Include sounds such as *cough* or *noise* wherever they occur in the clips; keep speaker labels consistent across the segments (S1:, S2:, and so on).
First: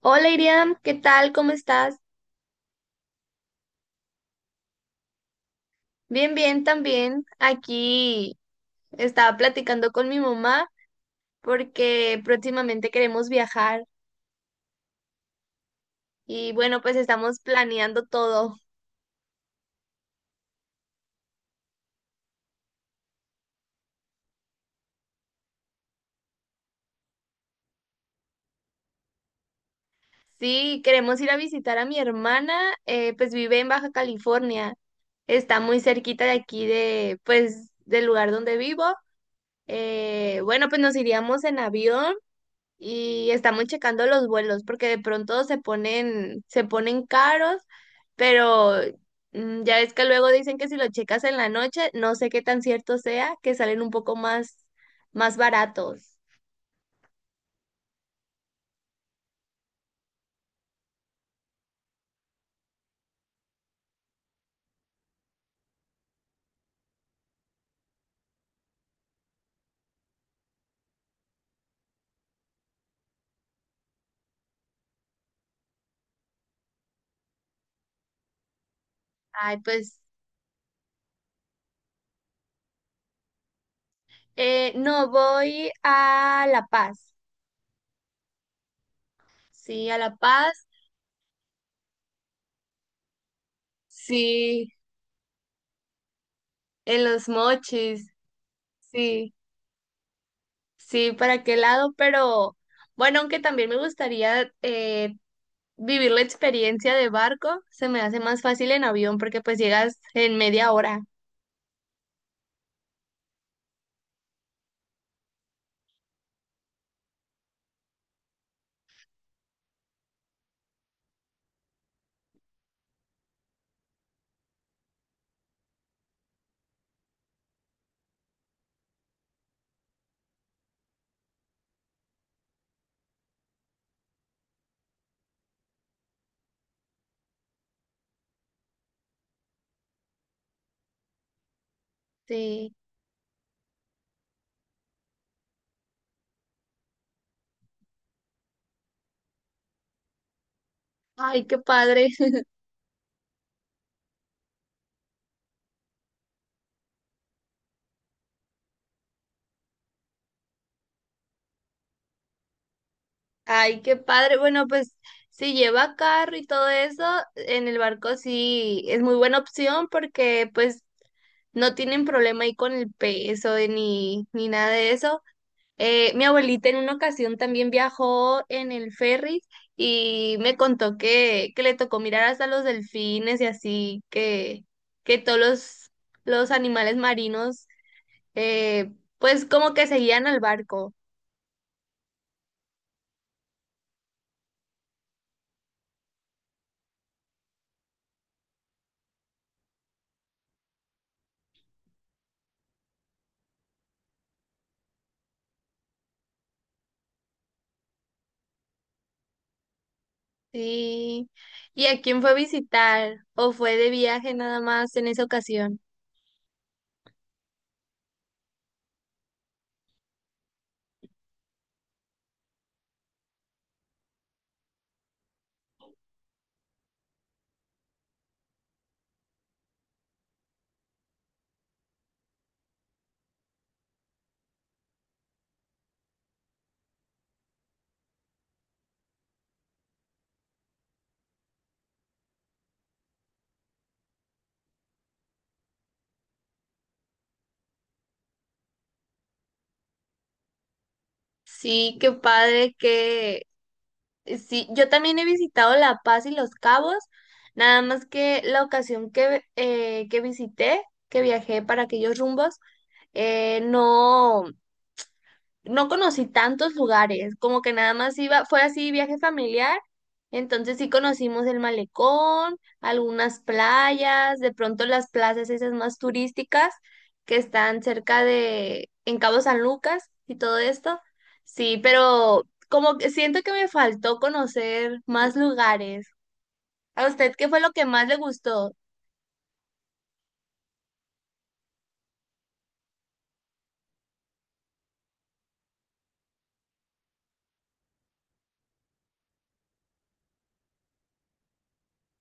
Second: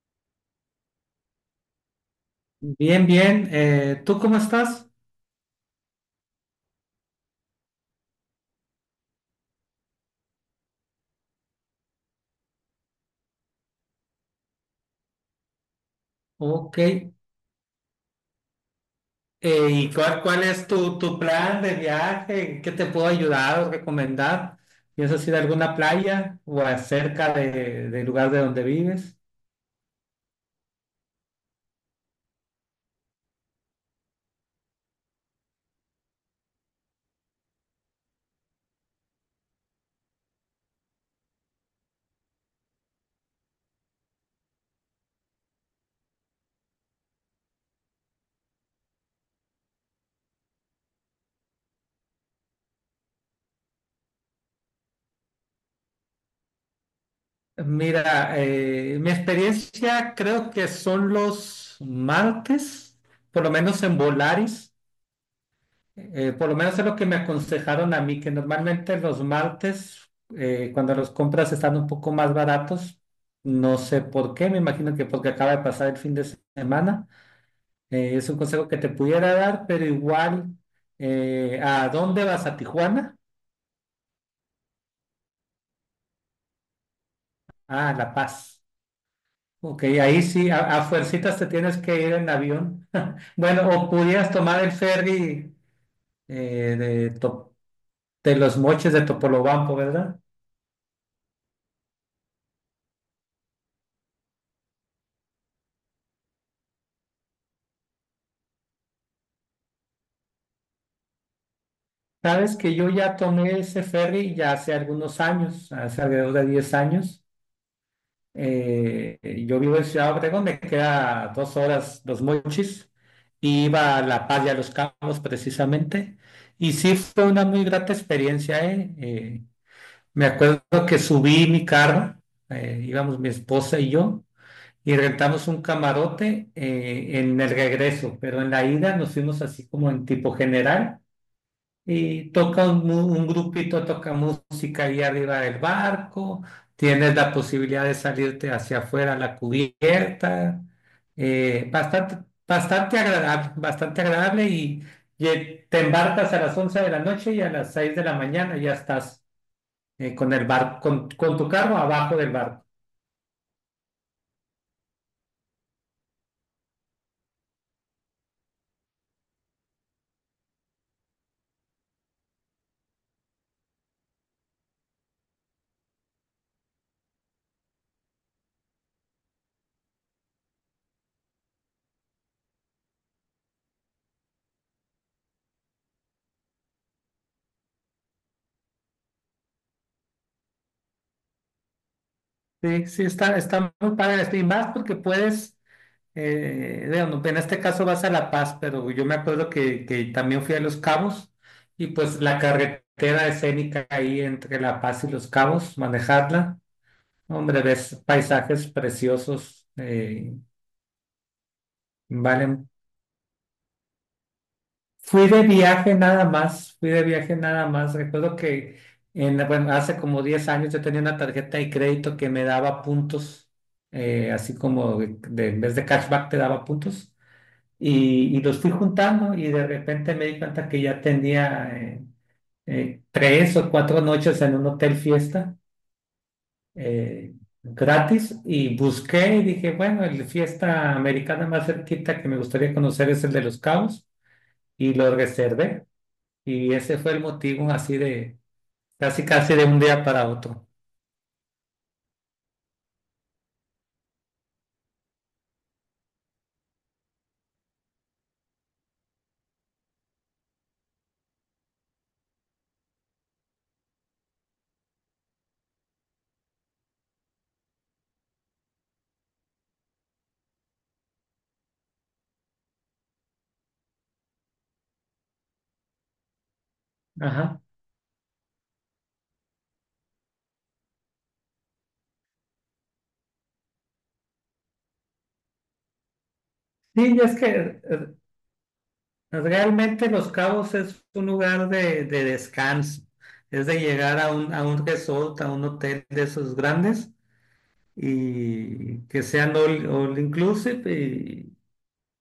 S1: Hola Iriam, ¿qué tal? ¿Cómo estás?
S2: Bien, bien. ¿Tú cómo estás?
S1: Bien, bien también. Aquí estaba platicando con mi mamá porque próximamente queremos viajar y
S2: Ok.
S1: bueno, pues estamos planeando todo.
S2: ¿Y cuál es tu plan de viaje? ¿Qué te puedo ayudar o recomendar? ¿Piensas ir a alguna playa o acerca del lugar de donde vives?
S1: Sí, queremos ir a visitar a mi hermana, pues vive en Baja California. Está muy cerquita de aquí de, pues, del lugar donde vivo. Bueno, pues nos iríamos en avión y estamos checando los vuelos porque de pronto se ponen caros, pero ya ves que luego dicen que si lo checas en la noche, no sé qué tan cierto sea, que salen un poco más baratos.
S2: Mira, mi experiencia creo que son los martes, por lo menos en Volaris. Por lo menos es lo que me aconsejaron a mí, que normalmente los martes, cuando los compras están un poco más baratos, no sé por qué, me imagino que porque acaba de pasar el fin de semana. Es un consejo que te pudiera
S1: Ay,
S2: dar, pero
S1: pues
S2: igual, ¿a dónde vas? ¿A Tijuana?
S1: no, voy a La Paz.
S2: Ah, a La Paz. Ok,
S1: Sí, a La
S2: ahí sí,
S1: Paz.
S2: a fuercitas te tienes que ir en avión. *laughs* Bueno, o pudieras tomar
S1: Sí,
S2: el ferry eh,
S1: en
S2: de,
S1: Los
S2: Top-
S1: Mochis.
S2: de Los Mochis, de
S1: Sí,
S2: Topolobampo, ¿verdad?
S1: sí, para qué lado, pero bueno, aunque también me gustaría vivir la experiencia de barco. Se me hace más fácil en avión porque pues llegas en media hora.
S2: Sabes que yo ya tomé ese ferry ya hace algunos años, hace alrededor de 10 años. Yo vivo en Ciudad Obregón, me queda 2 horas, los mochis, y iba a La Paz y a Los Cabos precisamente. Y sí fue una muy grata experiencia, ¿eh? Me acuerdo que subí mi carro, íbamos mi esposa y yo, y rentamos un camarote, en el regreso, pero en la ida nos fuimos así como en tipo general y toca
S1: Sí.
S2: un grupito, toca música ahí arriba del barco, tienes la posibilidad de salirte hacia afuera a la cubierta,
S1: Ay, qué padre.
S2: bastante,
S1: *laughs*
S2: bastante agradable, bastante agradable, te embarcas a las 11 de la noche y a las 6 de la mañana ya estás, con el barco, con tu carro abajo del barco.
S1: Ay, qué padre. Bueno, pues si lleva carro y todo eso, en el barco sí es muy buena opción porque pues no tienen problema ahí con el peso y ni nada de eso. Mi abuelita en una ocasión también viajó en el ferry y me contó que le tocó mirar hasta los delfines y así, que todos los animales marinos, eh, pues como que seguían al barco.
S2: Sí, sí, está, está muy padre esto, y más porque puedes. Digamos, en este caso vas a La Paz, pero yo me acuerdo que también fui a Los Cabos y pues la carretera escénica ahí entre La Paz y Los Cabos, manejarla, hombre, ves paisajes preciosos,
S1: Sí. ¿Y a quién fue a
S2: valen.
S1: visitar? ¿O fue de viaje nada más en esa
S2: Fui de
S1: ocasión?
S2: viaje nada más, fui de viaje nada más. Recuerdo que en, bueno, hace como 10 años yo tenía una tarjeta de crédito que me daba puntos, así como de, en vez de cashback te daba puntos. Y, y los fui juntando y de repente me di cuenta que ya tenía, 3 o 4 noches en un hotel fiesta, eh, gratis, y busqué y dije, bueno, el fiesta americana más cerquita que me gustaría conocer es el de Los Cabos y lo reservé y ese fue el motivo así de casi casi de un día para otro.
S1: Sí, qué padre, que sí, yo también he visitado La Paz y Los Cabos, nada más que la ocasión que que viajé para aquellos rumbos, eh, no no conocí tantos lugares, como que nada más iba, fue así viaje familiar, entonces sí conocimos el malecón, algunas playas, de pronto las plazas esas más turísticas que
S2: Ajá.
S1: están cerca en Cabo San Lucas y todo esto, sí, pero como que siento que me faltó conocer más lugares. ¿A
S2: Sí,
S1: usted
S2: es
S1: qué
S2: que,
S1: fue lo que más le gustó?
S2: pues, realmente Los Cabos es un lugar de descanso, es de llegar a un resort, a un hotel de esos grandes y que sean all inclusive,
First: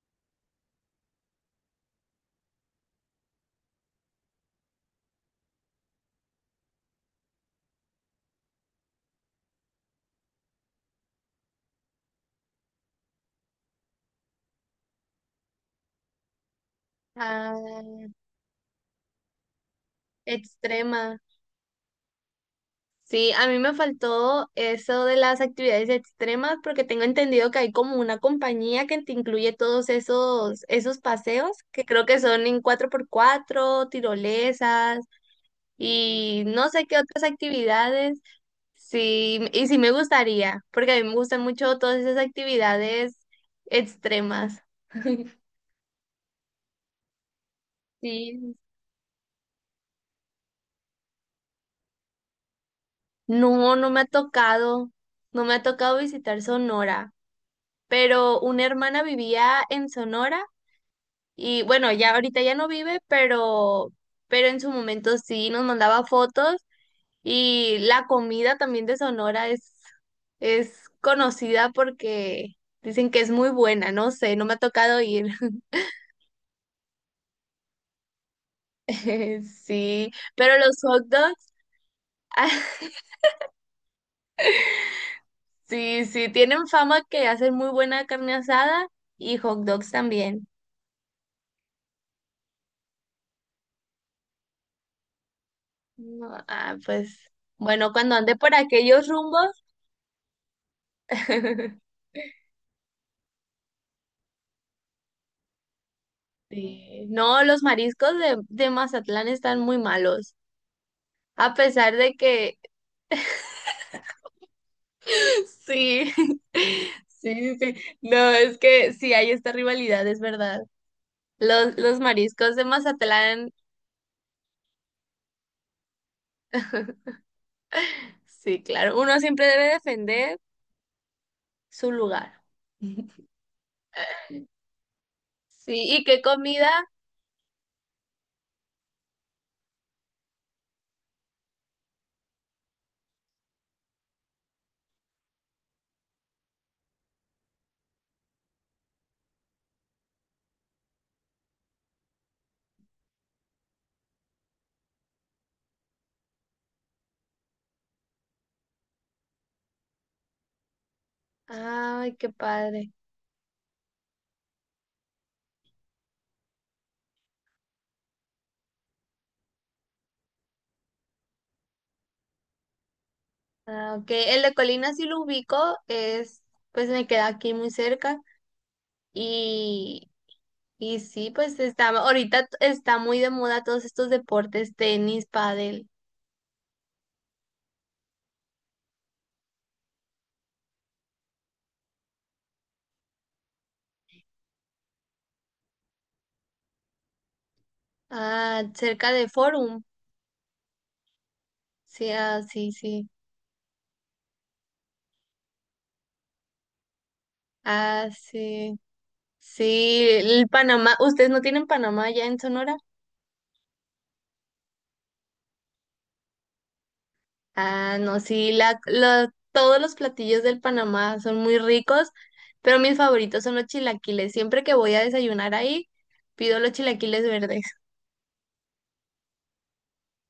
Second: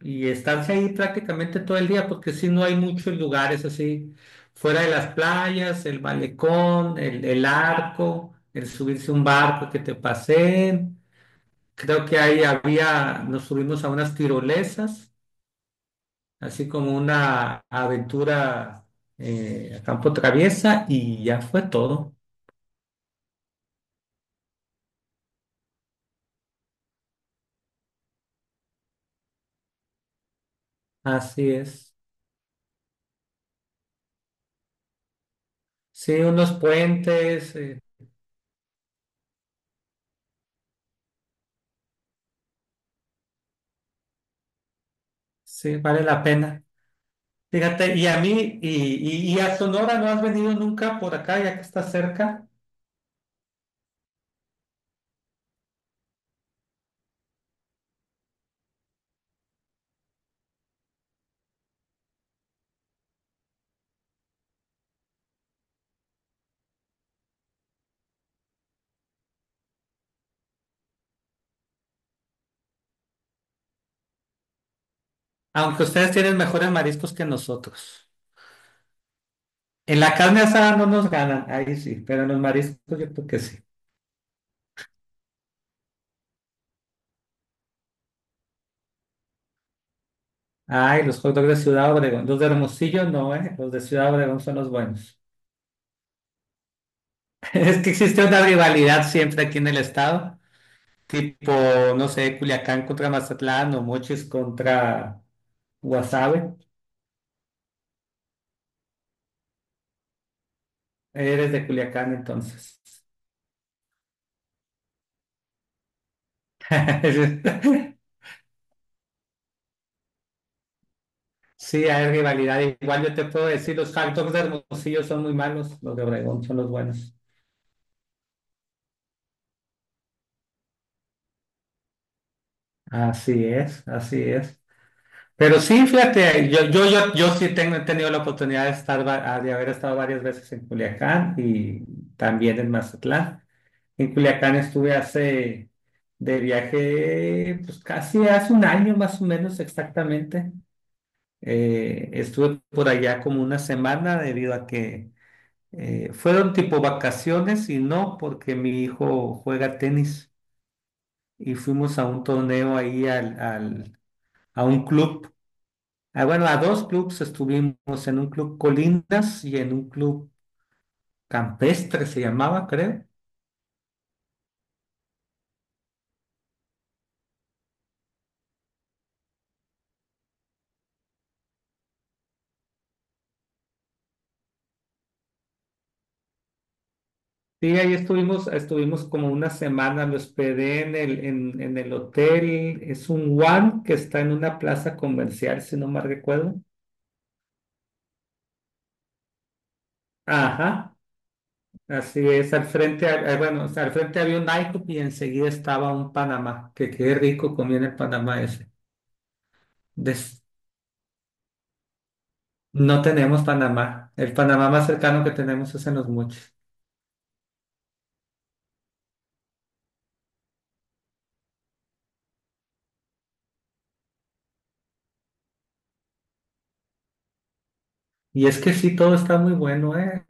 S2: y estarse ahí prácticamente todo el día porque si no hay muchos lugares así, fuera de las playas, el malecón, el arco, el subirse a un barco que te paseen. Creo que ahí había, nos subimos a unas tirolesas así como
S1: Ah,
S2: una aventura, a campo traviesa
S1: extrema.
S2: y ya fue todo.
S1: Sí, a mí me faltó eso de las actividades extremas porque tengo entendido que hay como una compañía que te incluye todos esos paseos
S2: Así
S1: que
S2: es.
S1: creo que son en 4x4, tirolesas
S2: Sí,
S1: y
S2: unos
S1: no sé qué otras
S2: puentes,
S1: actividades. Sí, y sí me gustaría porque a mí me gustan mucho todas esas actividades extremas. *laughs*
S2: sí, vale la pena. Fíjate, y a
S1: Sí,
S2: mí, y a Sonora no has venido nunca por acá, ya que está cerca,
S1: no, no me ha tocado, no me ha tocado visitar Sonora, pero una hermana vivía en Sonora. Y bueno, ya ahorita ya no vive, pero en su momento sí nos mandaba fotos y la comida también de Sonora es conocida porque dicen que es muy buena, no sé, no me ha tocado ir.
S2: aunque ustedes tienen mejores mariscos que nosotros.
S1: *laughs*
S2: En
S1: Sí,
S2: la carne
S1: pero
S2: asada
S1: los
S2: no
S1: hot
S2: nos ganan,
S1: dogs,
S2: ahí sí, pero en los mariscos
S1: *laughs*
S2: yo creo que sí.
S1: sí, sí, tienen fama que hacen muy buena carne asada y hot dogs también.
S2: Ay, los hot dogs de Ciudad Obregón, los de Hermosillo no, ¿eh? Los de Ciudad Obregón son los buenos.
S1: No, ah, pues
S2: *laughs* Es que
S1: bueno, cuando
S2: existe
S1: ande
S2: una
S1: por aquellos
S2: rivalidad siempre aquí
S1: rumbos.
S2: en el estado, tipo,
S1: *laughs*
S2: no sé, Culiacán contra Mazatlán o Mochis contra Guasave.
S1: Sí. No, los mariscos de Mazatlán están muy malos,
S2: Eres
S1: a
S2: de
S1: pesar
S2: Culiacán
S1: de que
S2: entonces.
S1: *laughs* sí, *laughs* sí, sí, sí.
S2: *laughs*
S1: No, es que sí hay esta rivalidad, es verdad. Los,
S2: Sí,
S1: los
S2: hay
S1: mariscos
S2: rivalidad.
S1: de
S2: Igual yo te puedo
S1: Mazatlán,
S2: decir, los hot dogs de Hermosillo son muy malos, los de Obregón son los buenos.
S1: sí, claro, uno siempre debe defender su lugar. *laughs*
S2: Así es, así es. Pero sí,
S1: Sí, ¿y qué
S2: fíjate,
S1: comida?
S2: yo sí tengo, he tenido la oportunidad de estar, de haber estado varias veces en Culiacán y también en Mazatlán. En Culiacán estuve hace de viaje, pues casi hace un año más o menos exactamente. Estuve por allá como una semana debido a que, fueron tipo vacaciones y no porque mi hijo juega tenis y fuimos a
S1: Ay,
S2: un
S1: qué
S2: torneo
S1: padre.
S2: ahí a un club. Ah, bueno, a dos clubs estuvimos, en un club Colinas y en un club Campestre se llamaba, creo.
S1: Ah, ok, el de Colina sí lo ubico, pues me queda aquí muy cerca. Y Y sí, pues está, ahorita está muy de moda todos estos deportes, tenis, pádel.
S2: Sí, ahí estuvimos, estuvimos como una semana, me hospedé en el hotel, es un One que está en una plaza comercial, si no mal recuerdo.
S1: Ah, cerca de Forum.
S2: Ajá,
S1: Sí,
S2: así
S1: ah,
S2: es, al
S1: sí,
S2: frente,
S1: sí.
S2: bueno, o sea, al frente había un IHOP y enseguida estaba un Panamá, que qué rico comía en el
S1: Ah,
S2: Panamá ese.
S1: sí. Sí,
S2: Des-
S1: el Panamá, ¿ustedes no tienen Panamá ya en Sonora?
S2: no tenemos Panamá, el Panamá más cercano que tenemos es en Los Mochis.
S1: Ah, no, sí, todos los platillos del Panamá son muy ricos, pero mis favoritos son los chilaquiles. Siempre que voy a desayunar ahí, pido los chilaquiles verdes.
S2: Y es que sí, todo está muy bueno, ¿eh?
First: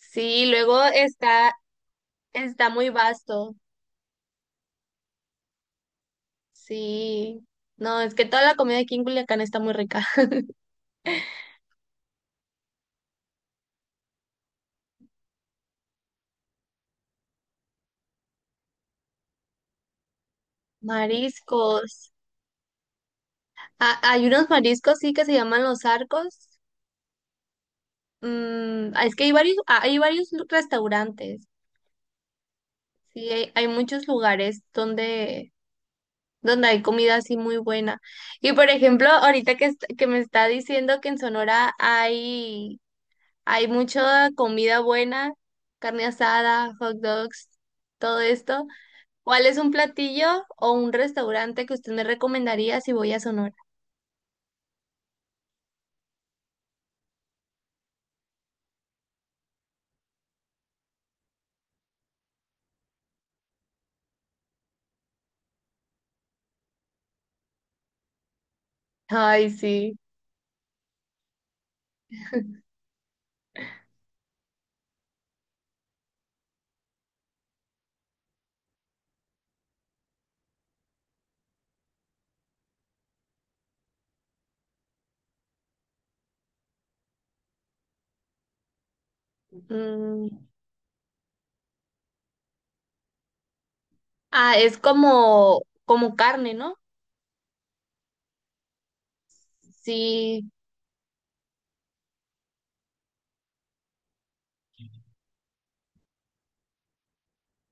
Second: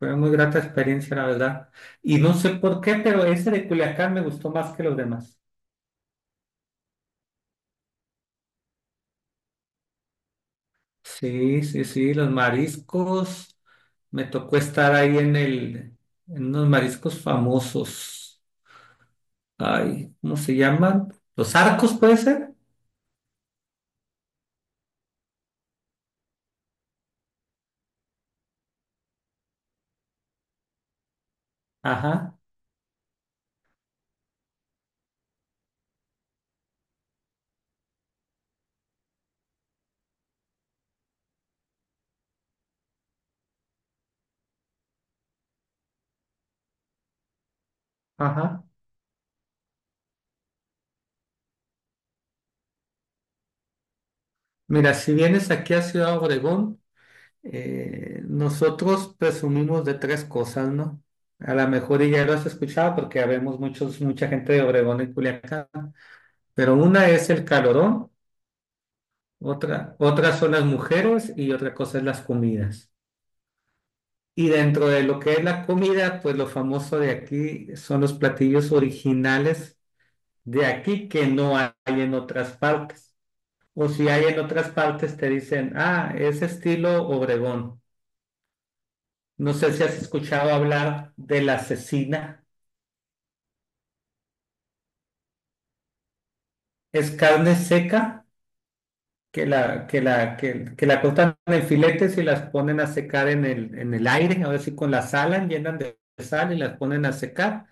S2: Fue muy grata
S1: luego
S2: experiencia, la
S1: está,
S2: verdad. Y no sé
S1: está
S2: por
S1: muy
S2: qué, pero ese
S1: vasto.
S2: de Culiacán me gustó más que los demás.
S1: Sí, no, es que toda la comida aquí en Culiacán está muy rica. *laughs*
S2: Sí, sí, sí, los mariscos. Me tocó estar ahí en unos mariscos famosos. Ay, ¿cómo se llaman? ¿Los arcos
S1: Mariscos.
S2: puede ser?
S1: Ah, hay unos mariscos, sí, que se llaman los arcos. Ah, es que hay varios, ah, hay varios restaurantes.
S2: Ajá,
S1: Sí, hay muchos lugares donde hay comida así muy buena. Y por ejemplo, ahorita que me está diciendo que en Sonora hay mucha comida buena, carne asada, hot dogs, todo
S2: ajá.
S1: esto. ¿Cuál es un platillo o un restaurante que usted me recomendaría si voy a Sonora?
S2: Mira, si vienes aquí a Ciudad Obregón, nosotros presumimos de tres cosas, ¿no? A lo mejor y ya lo has escuchado porque habemos muchos, mucha gente de Obregón y Culiacán, pero una es el calorón,
S1: Ay, sí.
S2: otra, otra son las mujeres y otra cosa es las comidas. Y dentro de lo que es la comida, pues lo famoso de aquí son los platillos originales de aquí que no hay en otras partes. O si hay en otras partes te dicen, ah, es estilo Obregón. No sé si has
S1: Mm,
S2: escuchado hablar de la cecina.
S1: ah, es como carne, ¿no?
S2: Es carne seca que la, que la,
S1: Sí,
S2: que, que la cortan en filetes y las ponen a secar en el aire, ahora sí con la sal, llenan de sal y las ponen a secar.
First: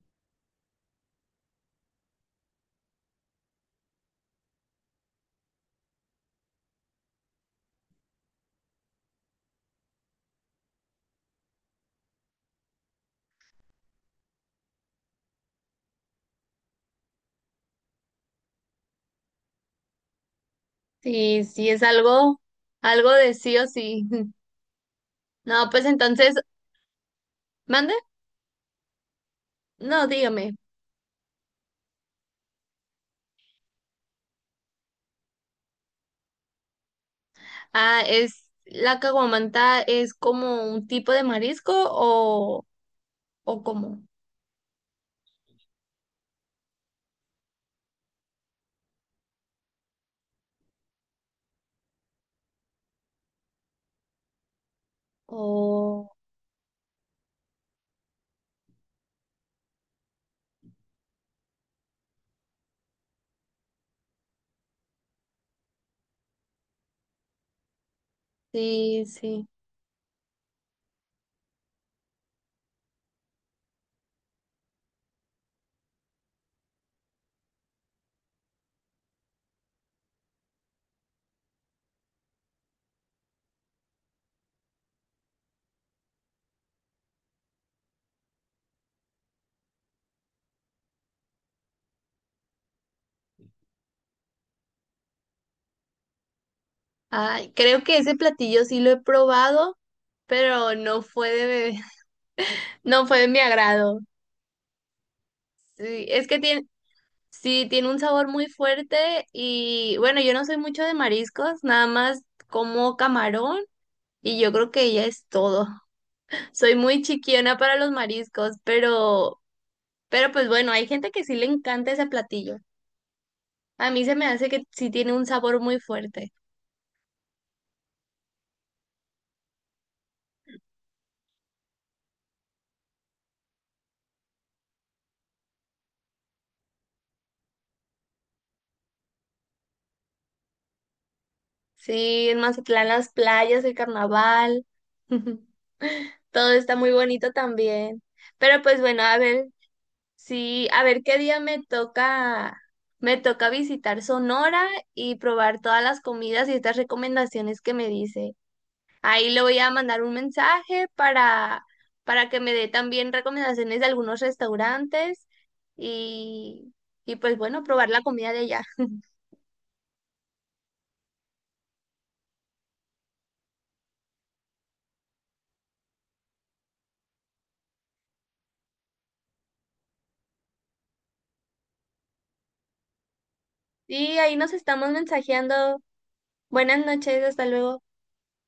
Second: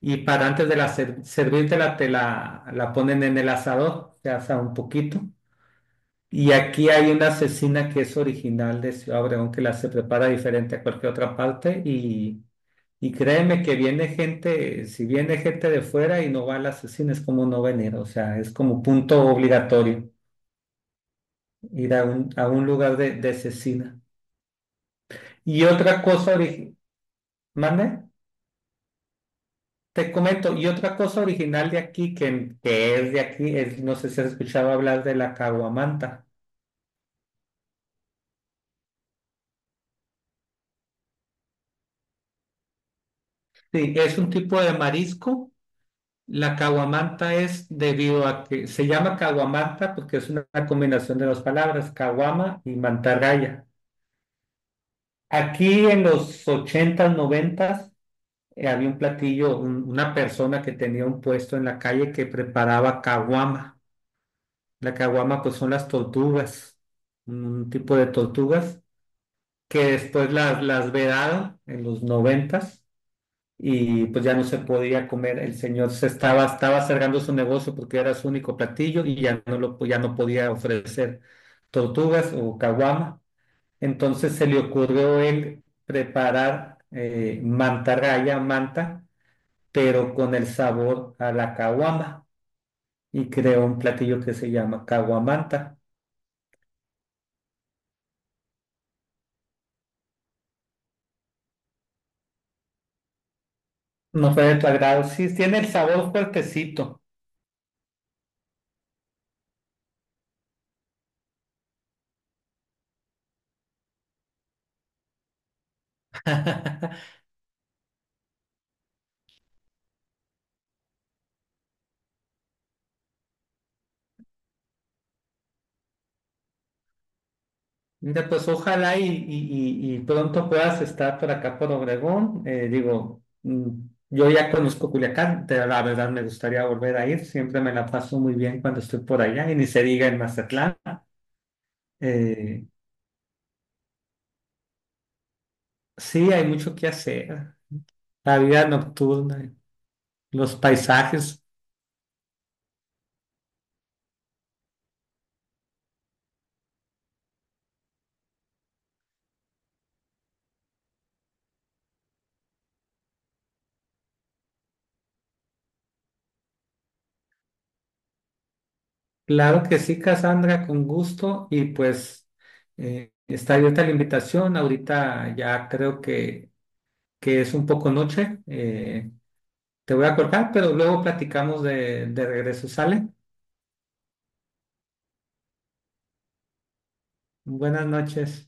S2: Y para antes de la servírtela, la ponen en el asador, se asa un poquito. Y aquí hay una cecina que es original de Ciudad Obregón, que la se prepara diferente a cualquier otra parte. Y créeme que viene gente, si viene gente de fuera y no va a la cecina, es como no venir, o sea, es como punto obligatorio
S1: sí, sí, es
S2: ir a un,
S1: algo,
S2: a un lugar
S1: algo
S2: de
S1: de sí o
S2: cecina.
S1: sí. *laughs*
S2: Y
S1: No, pues
S2: otra
S1: entonces,
S2: cosa,
S1: ¿mande?
S2: ¿mande?
S1: No,
S2: Te
S1: dígame.
S2: comento, y otra cosa original de aquí, que es de aquí, es, no sé si has escuchado hablar de la caguamanta.
S1: Ah, ¿la caguamanta es como un tipo de marisco o
S2: Sí,
S1: cómo?
S2: es un tipo de marisco. La caguamanta es debido a que se llama caguamanta porque es una combinación de dos palabras, caguama y mantarraya. Aquí en
S1: Oh,
S2: los ochentas noventas, había un platillo, una persona que tenía un puesto en la calle que preparaba caguama. La caguama, pues son las tortugas, un tipo de tortugas
S1: sí, sí.
S2: que después las vedaron en los noventas y pues ya no se podía comer. El señor se estaba, estaba cerrando su negocio porque era su único platillo y ya no podía ofrecer tortugas o caguama. Entonces se le ocurrió él preparar, mantarraya, manta, pero con el sabor a la caguama y creó un platillo que se llama caguamanta.
S1: Ay, creo que ese platillo sí lo he probado, pero no fue de bebé. No fue de mi agrado.
S2: No fue de tu agrado, sí, tiene el
S1: Sí,
S2: sabor
S1: es que tiene,
S2: fuertecito.
S1: sí, tiene un sabor muy fuerte y bueno, yo no soy mucho de mariscos, nada más como camarón y yo creo que ya es todo. *laughs* Soy
S2: *laughs*
S1: muy chiquiona para los mariscos, pero pues bueno, hay gente que sí le encanta ese platillo. A mí se me hace que sí tiene un sabor muy fuerte.
S2: Mira, pues ojalá y, y pronto puedas estar por acá por Obregón. Digo, yo ya conozco Culiacán, la verdad me gustaría volver a ir, siempre me la paso muy bien cuando estoy por allá y ni se diga en Mazatlán.
S1: Sí, en
S2: Eh,
S1: Mazatlán las playas, el carnaval, *laughs*
S2: sí, hay
S1: todo
S2: mucho
S1: está
S2: que
S1: muy bonito
S2: hacer,
S1: también.
S2: la
S1: Pero
S2: vida
S1: pues bueno, a ver.
S2: nocturna, los
S1: Sí, a ver qué día
S2: paisajes.
S1: me toca visitar Sonora y probar todas las comidas y estas recomendaciones que me dice. Ahí le voy a mandar un mensaje para que me dé también recomendaciones de algunos restaurantes y, y pues bueno, probar la comida de allá.
S2: Claro que sí, Cassandra, con gusto y pues, está abierta la invitación. Ahorita ya creo que es un poco noche. Te voy a cortar, pero luego platicamos de regreso. ¿Sale?
S1: Y ahí nos estamos mensajeando. Buenas noches, hasta luego.
S2: Buenas noches.